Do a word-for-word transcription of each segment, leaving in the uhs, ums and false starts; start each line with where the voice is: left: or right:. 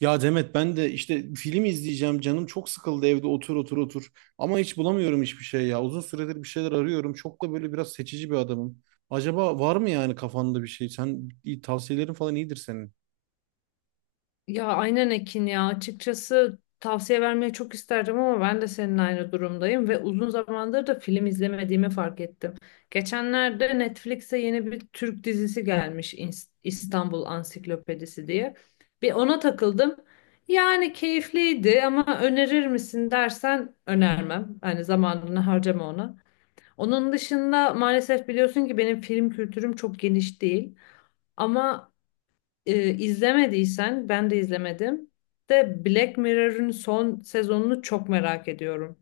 right: Ya Demet, ben de işte film izleyeceğim, canım çok sıkıldı evde. Otur otur otur, ama hiç bulamıyorum hiçbir şey ya. Uzun süredir bir şeyler arıyorum. Çok da böyle biraz seçici bir adamım. Acaba var mı yani kafanda bir şey? Sen iyi- tavsiyelerin falan iyidir senin.
left: Ya aynen Ekin ya açıkçası tavsiye vermeyi çok isterdim ama ben de senin aynı durumdayım ve uzun zamandır da film izlemediğimi fark ettim. Geçenlerde Netflix'e yeni bir Türk dizisi gelmiş, İns- İstanbul Ansiklopedisi diye. Bir ona takıldım. Yani keyifliydi ama önerir misin dersen önermem. Hani zamanını harcama ona. Onun dışında maalesef biliyorsun ki benim film kültürüm çok geniş değil. Ama e, izlemediysen ben de izlemedim. De Black Mirror'ın son sezonunu çok merak ediyorum.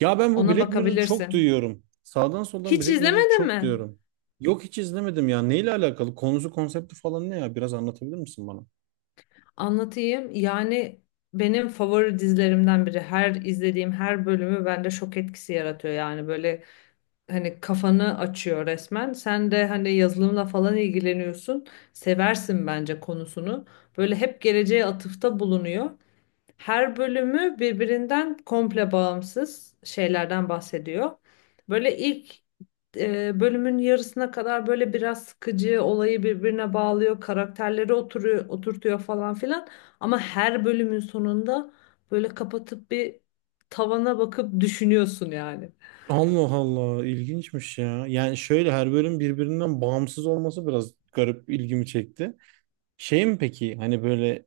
right: Ya ben bu
left: Ona
right: Black Mirror'ı çok
left: bakabilirsin.
right: duyuyorum. Sağdan soldan
left: Hiç
right: Black Mirror'ı
left: izlemedin
right: çok
left: mi?
right: duyuyorum. Yok, hiç izlemedim ya. Neyle alakalı? Konusu, konsepti falan ne ya? Biraz anlatabilir misin bana?
left: Anlatayım. Yani benim favori dizilerimden biri. Her izlediğim her bölümü bende şok etkisi yaratıyor. Yani böyle hani kafanı açıyor resmen. Sen de hani yazılımla falan ilgileniyorsun. Seversin bence konusunu. Böyle hep geleceğe atıfta bulunuyor. Her bölümü birbirinden komple bağımsız şeylerden bahsediyor. Böyle ilk e, bölümün yarısına kadar böyle biraz sıkıcı olayı birbirine bağlıyor, karakterleri oturuyor, oturtuyor falan filan. Ama her bölümün sonunda böyle kapatıp bir tavana bakıp düşünüyorsun yani.
right: Allah Allah, ilginçmiş ya. Yani şöyle, her bölüm birbirinden bağımsız olması biraz garip, ilgimi çekti. Şey mi peki, hani böyle,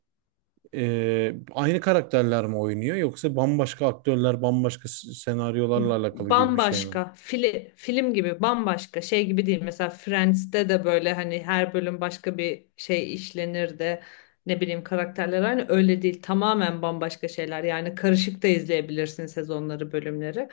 right: e, aynı karakterler mi oynuyor, yoksa bambaşka aktörler, bambaşka s- senaryolarla alakalı gibi bir şey mi?
left: Bambaşka fili, film gibi, bambaşka şey gibi değil. Mesela Friends'te de böyle hani her bölüm başka bir şey işlenir de ne bileyim, karakterler aynı. Öyle değil, tamamen bambaşka şeyler. Yani karışık da izleyebilirsin sezonları bölümleri,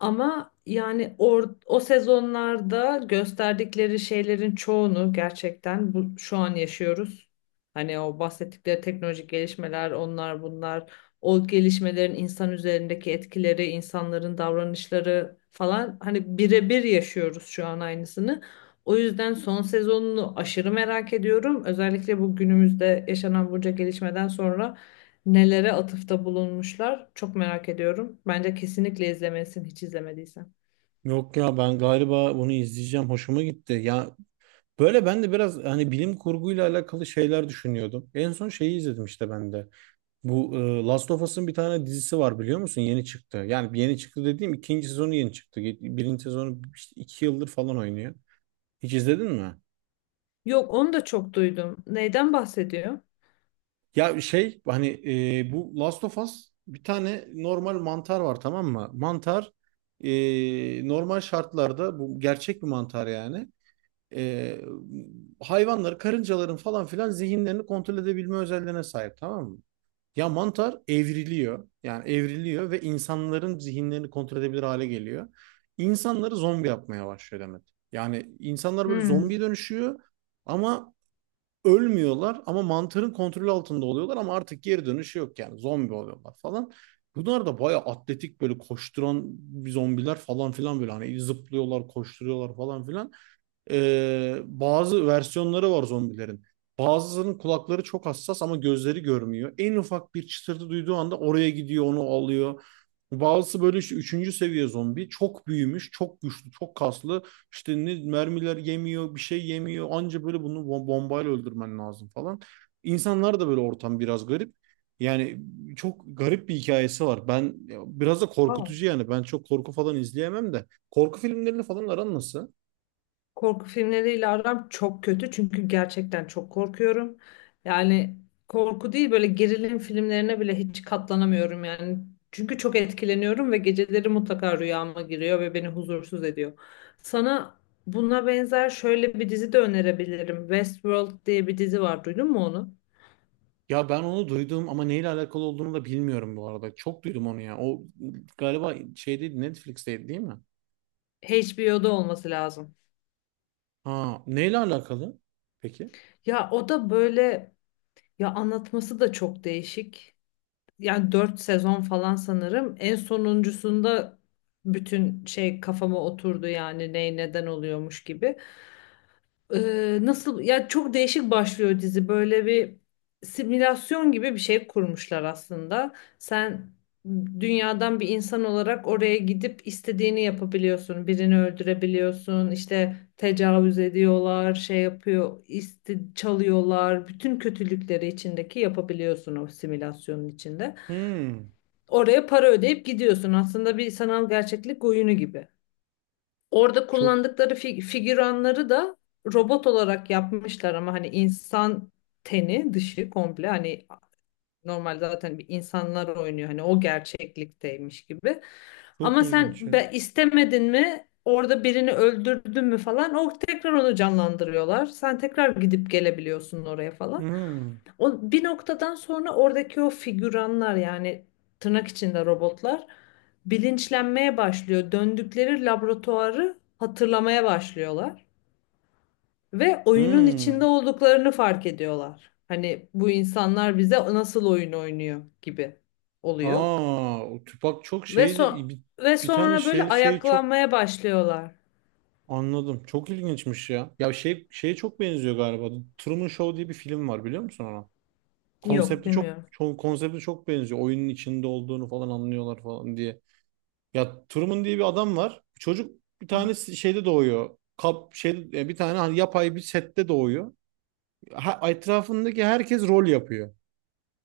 left: ama yani or, o sezonlarda gösterdikleri şeylerin çoğunu gerçekten bu, şu an yaşıyoruz. Hani o bahsettikleri teknolojik gelişmeler, onlar bunlar, o gelişmelerin insan üzerindeki etkileri, insanların davranışları falan, hani birebir yaşıyoruz şu an aynısını. O yüzden son sezonunu aşırı merak ediyorum. Özellikle bu günümüzde yaşanan bunca gelişmeden sonra nelere atıfta bulunmuşlar çok merak ediyorum. Bence kesinlikle izlemelisin hiç izlemediysen.
right: Yok ya, ben galiba bunu izleyeceğim, hoşuma gitti. Ya böyle, ben de biraz hani bilim kurguyla alakalı şeyler düşünüyordum. En son şeyi izledim işte ben de. Bu, e, Last of Us'ın bir tane dizisi var, biliyor musun? Yeni çıktı. Yani yeni çıktı dediğim, ikinci sezonu yeni çıktı. Birinci sezonu işte iki yıldır falan oynuyor. Hiç izledin mi?
left: Yok, onu da çok duydum. Neyden bahsediyor?
right: Ya şey, hani, e, bu Last of Us, bir tane normal mantar var, tamam mı? Mantar, e, normal şartlarda bu gerçek bir mantar yani. E, Hayvanları, karıncaların falan filan zihinlerini kontrol edebilme özelliğine sahip, tamam mı? Ya mantar evriliyor. Yani evriliyor ve insanların zihinlerini kontrol edebilir hale geliyor. İnsanları zombi yapmaya başlıyor demek. Yani insanlar böyle
left: Hmm.
right: zombiye dönüşüyor, ama ölmüyorlar, ama mantarın kontrolü altında oluyorlar, ama artık geri dönüşü yok, yani zombi oluyorlar falan. Bunlar da bayağı atletik, böyle koşturan zombiler falan filan, böyle hani zıplıyorlar, koşturuyorlar falan filan. Ee, bazı versiyonları var zombilerin. Bazılarının kulakları çok hassas, ama gözleri görmüyor. En ufak bir çıtırtı duyduğu anda oraya gidiyor, onu alıyor. Bazısı böyle işte üçüncü seviye zombi. Çok büyümüş, çok güçlü, çok kaslı. İşte ne mermiler yemiyor, bir şey yemiyor. Anca böyle bunu bom- bombayla öldürmen lazım falan. İnsanlar da böyle, ortam biraz garip. Yani çok garip bir hikayesi var. Ben, biraz da
left: Aa.
right: korkutucu yani. Ben çok korku falan izleyemem de. Korku filmlerini falan aran nasıl?
left: Korku filmleriyle aram çok kötü çünkü gerçekten çok korkuyorum. Yani korku değil, böyle gerilim filmlerine bile hiç katlanamıyorum yani. Çünkü çok etkileniyorum ve geceleri mutlaka rüyama giriyor ve beni huzursuz ediyor. Sana buna benzer şöyle bir dizi de önerebilirim. Westworld diye bir dizi var. Duydun mu onu?
right: Ya ben onu duydum, ama neyle alakalı olduğunu da bilmiyorum bu arada. Çok duydum onu ya. O galiba şeydeydi, Netflix'teydi değil mi?
left: H B O'da olması lazım.
right: Ha, neyle alakalı? Peki.
left: Ya o da böyle, ya anlatması da çok değişik. Yani dört sezon falan sanırım. En sonuncusunda bütün şey kafama oturdu, yani ne neden oluyormuş gibi. Ee, nasıl ya, çok değişik başlıyor dizi. Böyle bir simülasyon gibi bir şey kurmuşlar aslında. Sen dünyadan bir insan olarak oraya gidip istediğini yapabiliyorsun. Birini öldürebiliyorsun. İşte tecavüz ediyorlar, şey yapıyor, isti çalıyorlar. Bütün kötülükleri içindeki yapabiliyorsun o simülasyonun içinde.
right: Hmm,
left: Oraya para ödeyip gidiyorsun. Aslında bir sanal gerçeklik oyunu gibi. Orada
right: çok
left: kullandıkları fi- figüranları da robot olarak yapmışlar, ama hani insan teni dışı komple hani normal, zaten bir insanlar oynuyor hani o gerçeklikteymiş gibi.
right: çok
left: Ama
right: ilginç
left: sen
right: ya.
left: be, istemedin mi, orada birini öldürdün mü falan, o tekrar onu canlandırıyorlar. Sen tekrar gidip gelebiliyorsun oraya falan.
right: Hmm,
left: O bir noktadan sonra oradaki o figüranlar, yani tırnak içinde robotlar, bilinçlenmeye başlıyor. Döndükleri laboratuvarı hatırlamaya başlıyorlar ve oyunun içinde
right: hmm.
left: olduklarını fark ediyorlar. Hani bu insanlar bize nasıl oyun oynuyor gibi oluyor.
right: Aa, o Tupac çok
left: Ve son
right: şeydi. Bir,
left: Ve
right: bir tane
left: sonra böyle
right: şey şey çok
left: ayaklanmaya başlıyorlar.
right: anladım. Çok ilginçmiş ya. Ya şey, şeye çok benziyor galiba. The Truman Show diye bir film var, biliyor musun onu?
left: Yok,
right: Konsepti çok
left: bilmiyorum.
right: çok, konsepti çok benziyor. Oyunun içinde olduğunu falan anlıyorlar falan diye. Ya Truman diye bir adam var. Çocuk bir tane si-, şeyde doğuyor. Kap şey e, bir tane hani yapay bir sette doğuyor. Ha, etrafındaki herkes rol yapıyor.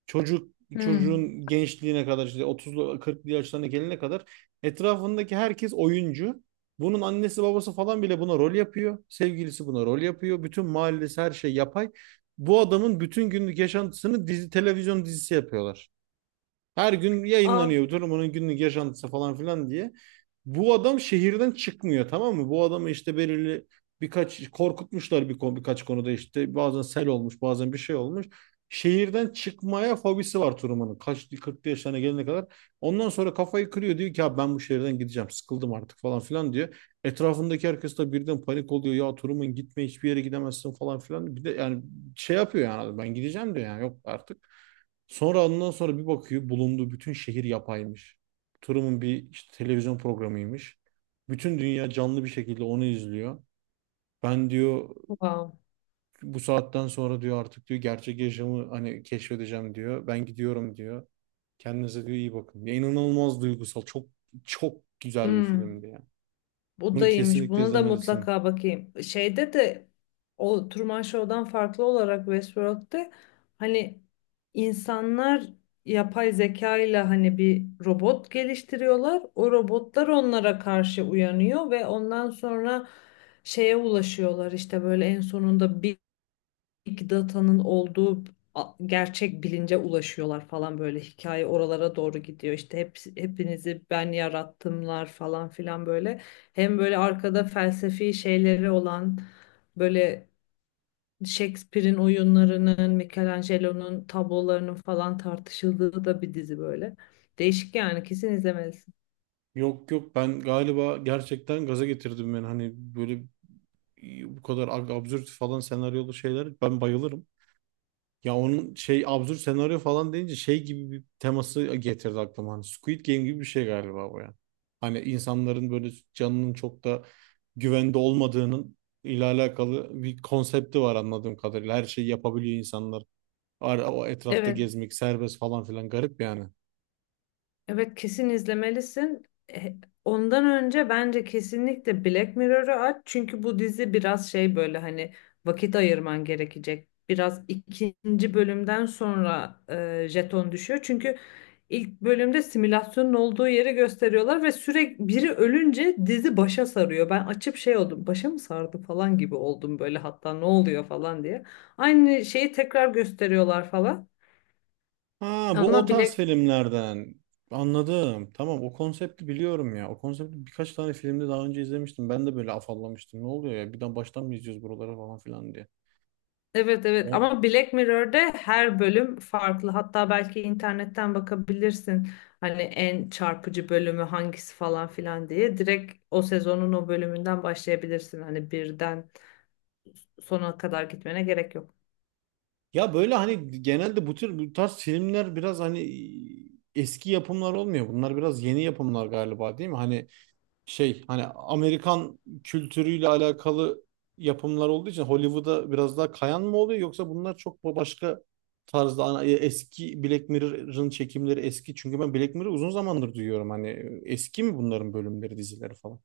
right: Çocuk
left: Hmm.
right: çocuğun gençliğine kadar, işte otuzlu kırklı yaşlarına gelene kadar, etrafındaki herkes oyuncu. Bunun annesi babası falan bile buna rol yapıyor. Sevgilisi buna rol yapıyor. Bütün mahallesi, her şey yapay. Bu adamın bütün günlük yaşantısını dizi, televizyon dizisi yapıyorlar. Her gün
left: Ah,
right: yayınlanıyor durumunun günlük yaşantısı falan filan diye. Bu adam şehirden çıkmıyor, tamam mı? Bu adamı işte belirli birkaç korkutmuşlar, bir konu, birkaç konuda işte bazen sel olmuş, bazen bir şey olmuş. Şehirden çıkmaya fobisi var Truman'ın. Kaç kırk yaşlarına gelene kadar. Ondan sonra kafayı kırıyor, diyor ki ya ben bu şehirden gideceğim. Sıkıldım artık falan filan diyor. Etrafındaki herkes de birden panik oluyor. Ya Truman gitme, hiçbir yere gidemezsin falan filan. Bir de yani şey yapıyor, yani ben gideceğim diyor, yani yok artık. Sonra ondan sonra bir bakıyor, bulunduğu bütün şehir yapaymış. Truman bir işte televizyon programıymış. Bütün dünya canlı bir şekilde onu izliyor. Ben diyor,
left: wow.
right: bu saatten sonra diyor, artık diyor, gerçek yaşamı hani keşfedeceğim diyor. Ben gidiyorum diyor. Kendinize diyor iyi bakın. Ya inanılmaz duygusal. Çok çok güzel bir
left: Hmm.
right: filmdi ya.
left: Bu
right: Bunu
left: da iyiymiş.
right: kesinlikle
left: Buna da
right: izlemelisin.
left: mutlaka bakayım. Şeyde de o Truman Show'dan farklı olarak Westworld'de hani insanlar yapay zeka ile hani bir robot geliştiriyorlar. O robotlar onlara karşı uyanıyor ve ondan sonra şeye ulaşıyorlar, işte böyle en sonunda big data'nın olduğu a- gerçek bilince ulaşıyorlar falan, böyle hikaye oralara doğru gidiyor. İşte hep, hepinizi ben yarattımlar falan filan böyle. Hem böyle arkada felsefi şeyleri olan, böyle Shakespeare'in oyunlarının, Michelangelo'nun tablolarının falan tartışıldığı da bir dizi böyle. Değişik yani, kesin izlemelisin.
right: Yok yok, ben galiba gerçekten gaza getirdim, ben hani böyle bu kadar ab- absürt falan senaryolu şeyler ben bayılırım. Ya onun şey, absürt senaryo falan deyince şey gibi bir teması getirdi aklıma. Hani Squid Game gibi bir şey galiba bu yani. Hani insanların böyle canının çok da güvende olmadığının ile alakalı bir konsepti var anladığım kadarıyla. Her şeyi yapabiliyor insanlar. Ara, o etrafta
left: Evet.
right: gezmek serbest falan filan, garip yani.
left: Evet, kesin izlemelisin. E, Ondan önce bence kesinlikle Black Mirror'ı aç. Çünkü bu dizi biraz şey, böyle hani vakit ayırman gerekecek. Biraz ikinci bölümden sonra e, jeton düşüyor. Çünkü ilk bölümde simülasyonun olduğu yeri gösteriyorlar ve sürekli biri ölünce dizi başa sarıyor. Ben açıp şey oldum. Başa mı sardı falan gibi oldum böyle, hatta ne oluyor falan diye. Aynı şeyi tekrar gösteriyorlar falan.
right: Ha, bu
left: Ama
right: o tarz
left: Black
right: filmlerden. Anladım. Tamam, o konsepti biliyorum ya. O konsepti birkaç tane filmde daha önce izlemiştim. Ben de böyle afallamıştım. Ne oluyor ya? Birden baştan mı izliyoruz buraları falan filan diye.
left: Evet, evet,
right: O,
left: ama Black Mirror'de her bölüm farklı. Hatta belki internetten bakabilirsin. Hani en çarpıcı bölümü hangisi falan filan diye. Direkt o sezonun o bölümünden başlayabilirsin. Hani birden sona kadar gitmene gerek yok.
right: ya böyle hani genelde bu tür bu tarz filmler biraz hani eski yapımlar olmuyor. Bunlar biraz yeni yapımlar galiba, değil mi? Hani şey, hani Amerikan kültürüyle alakalı yapımlar olduğu için Hollywood'a biraz daha kayan mı oluyor, yoksa bunlar çok başka tarzda ana- e, eski Black Mirror'ın çekimleri eski, çünkü ben Black Mirror'ı uzun zamandır duyuyorum, hani eski mi bunların bölümleri, dizileri falan?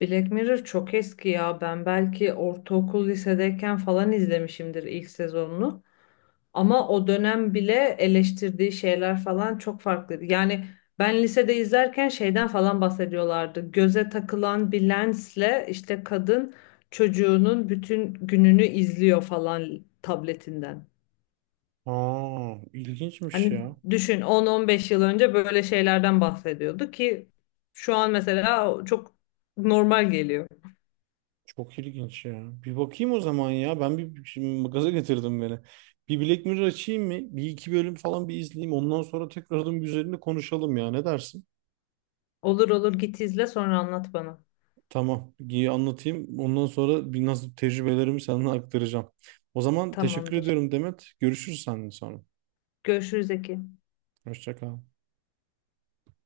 left: Black Mirror çok eski ya. Ben belki ortaokul lisedeyken falan izlemişimdir ilk sezonunu. Ama o dönem bile eleştirdiği şeyler falan çok farklıydı. Yani ben lisede izlerken şeyden falan bahsediyorlardı. Göze takılan bir lensle işte kadın çocuğunun bütün gününü izliyor falan tabletinden.
right: Aa, ilginçmiş
left: Hani
right: ya.
left: düşün, on on beş yıl önce böyle şeylerden bahsediyordu ki şu an mesela çok normal geliyor.
right: Çok ilginç ya. Bir bakayım o zaman ya. Ben bir, şimdi gaza getirdim beni. Bir Black Mirror açayım mı? Bir iki bölüm falan bir izleyeyim. Ondan sonra tekrardan bir üzerinde konuşalım ya. Ne dersin?
left: Olur olur, git izle sonra anlat bana.
right: Tamam. İyi, anlatayım. Ondan sonra bir nasıl, tecrübelerimi sana aktaracağım. O zaman teşekkür
left: Tamamdır.
right: ediyorum Demet. Görüşürüz seninle sonra.
left: Görüşürüz Eki.
right: Hoşça kal.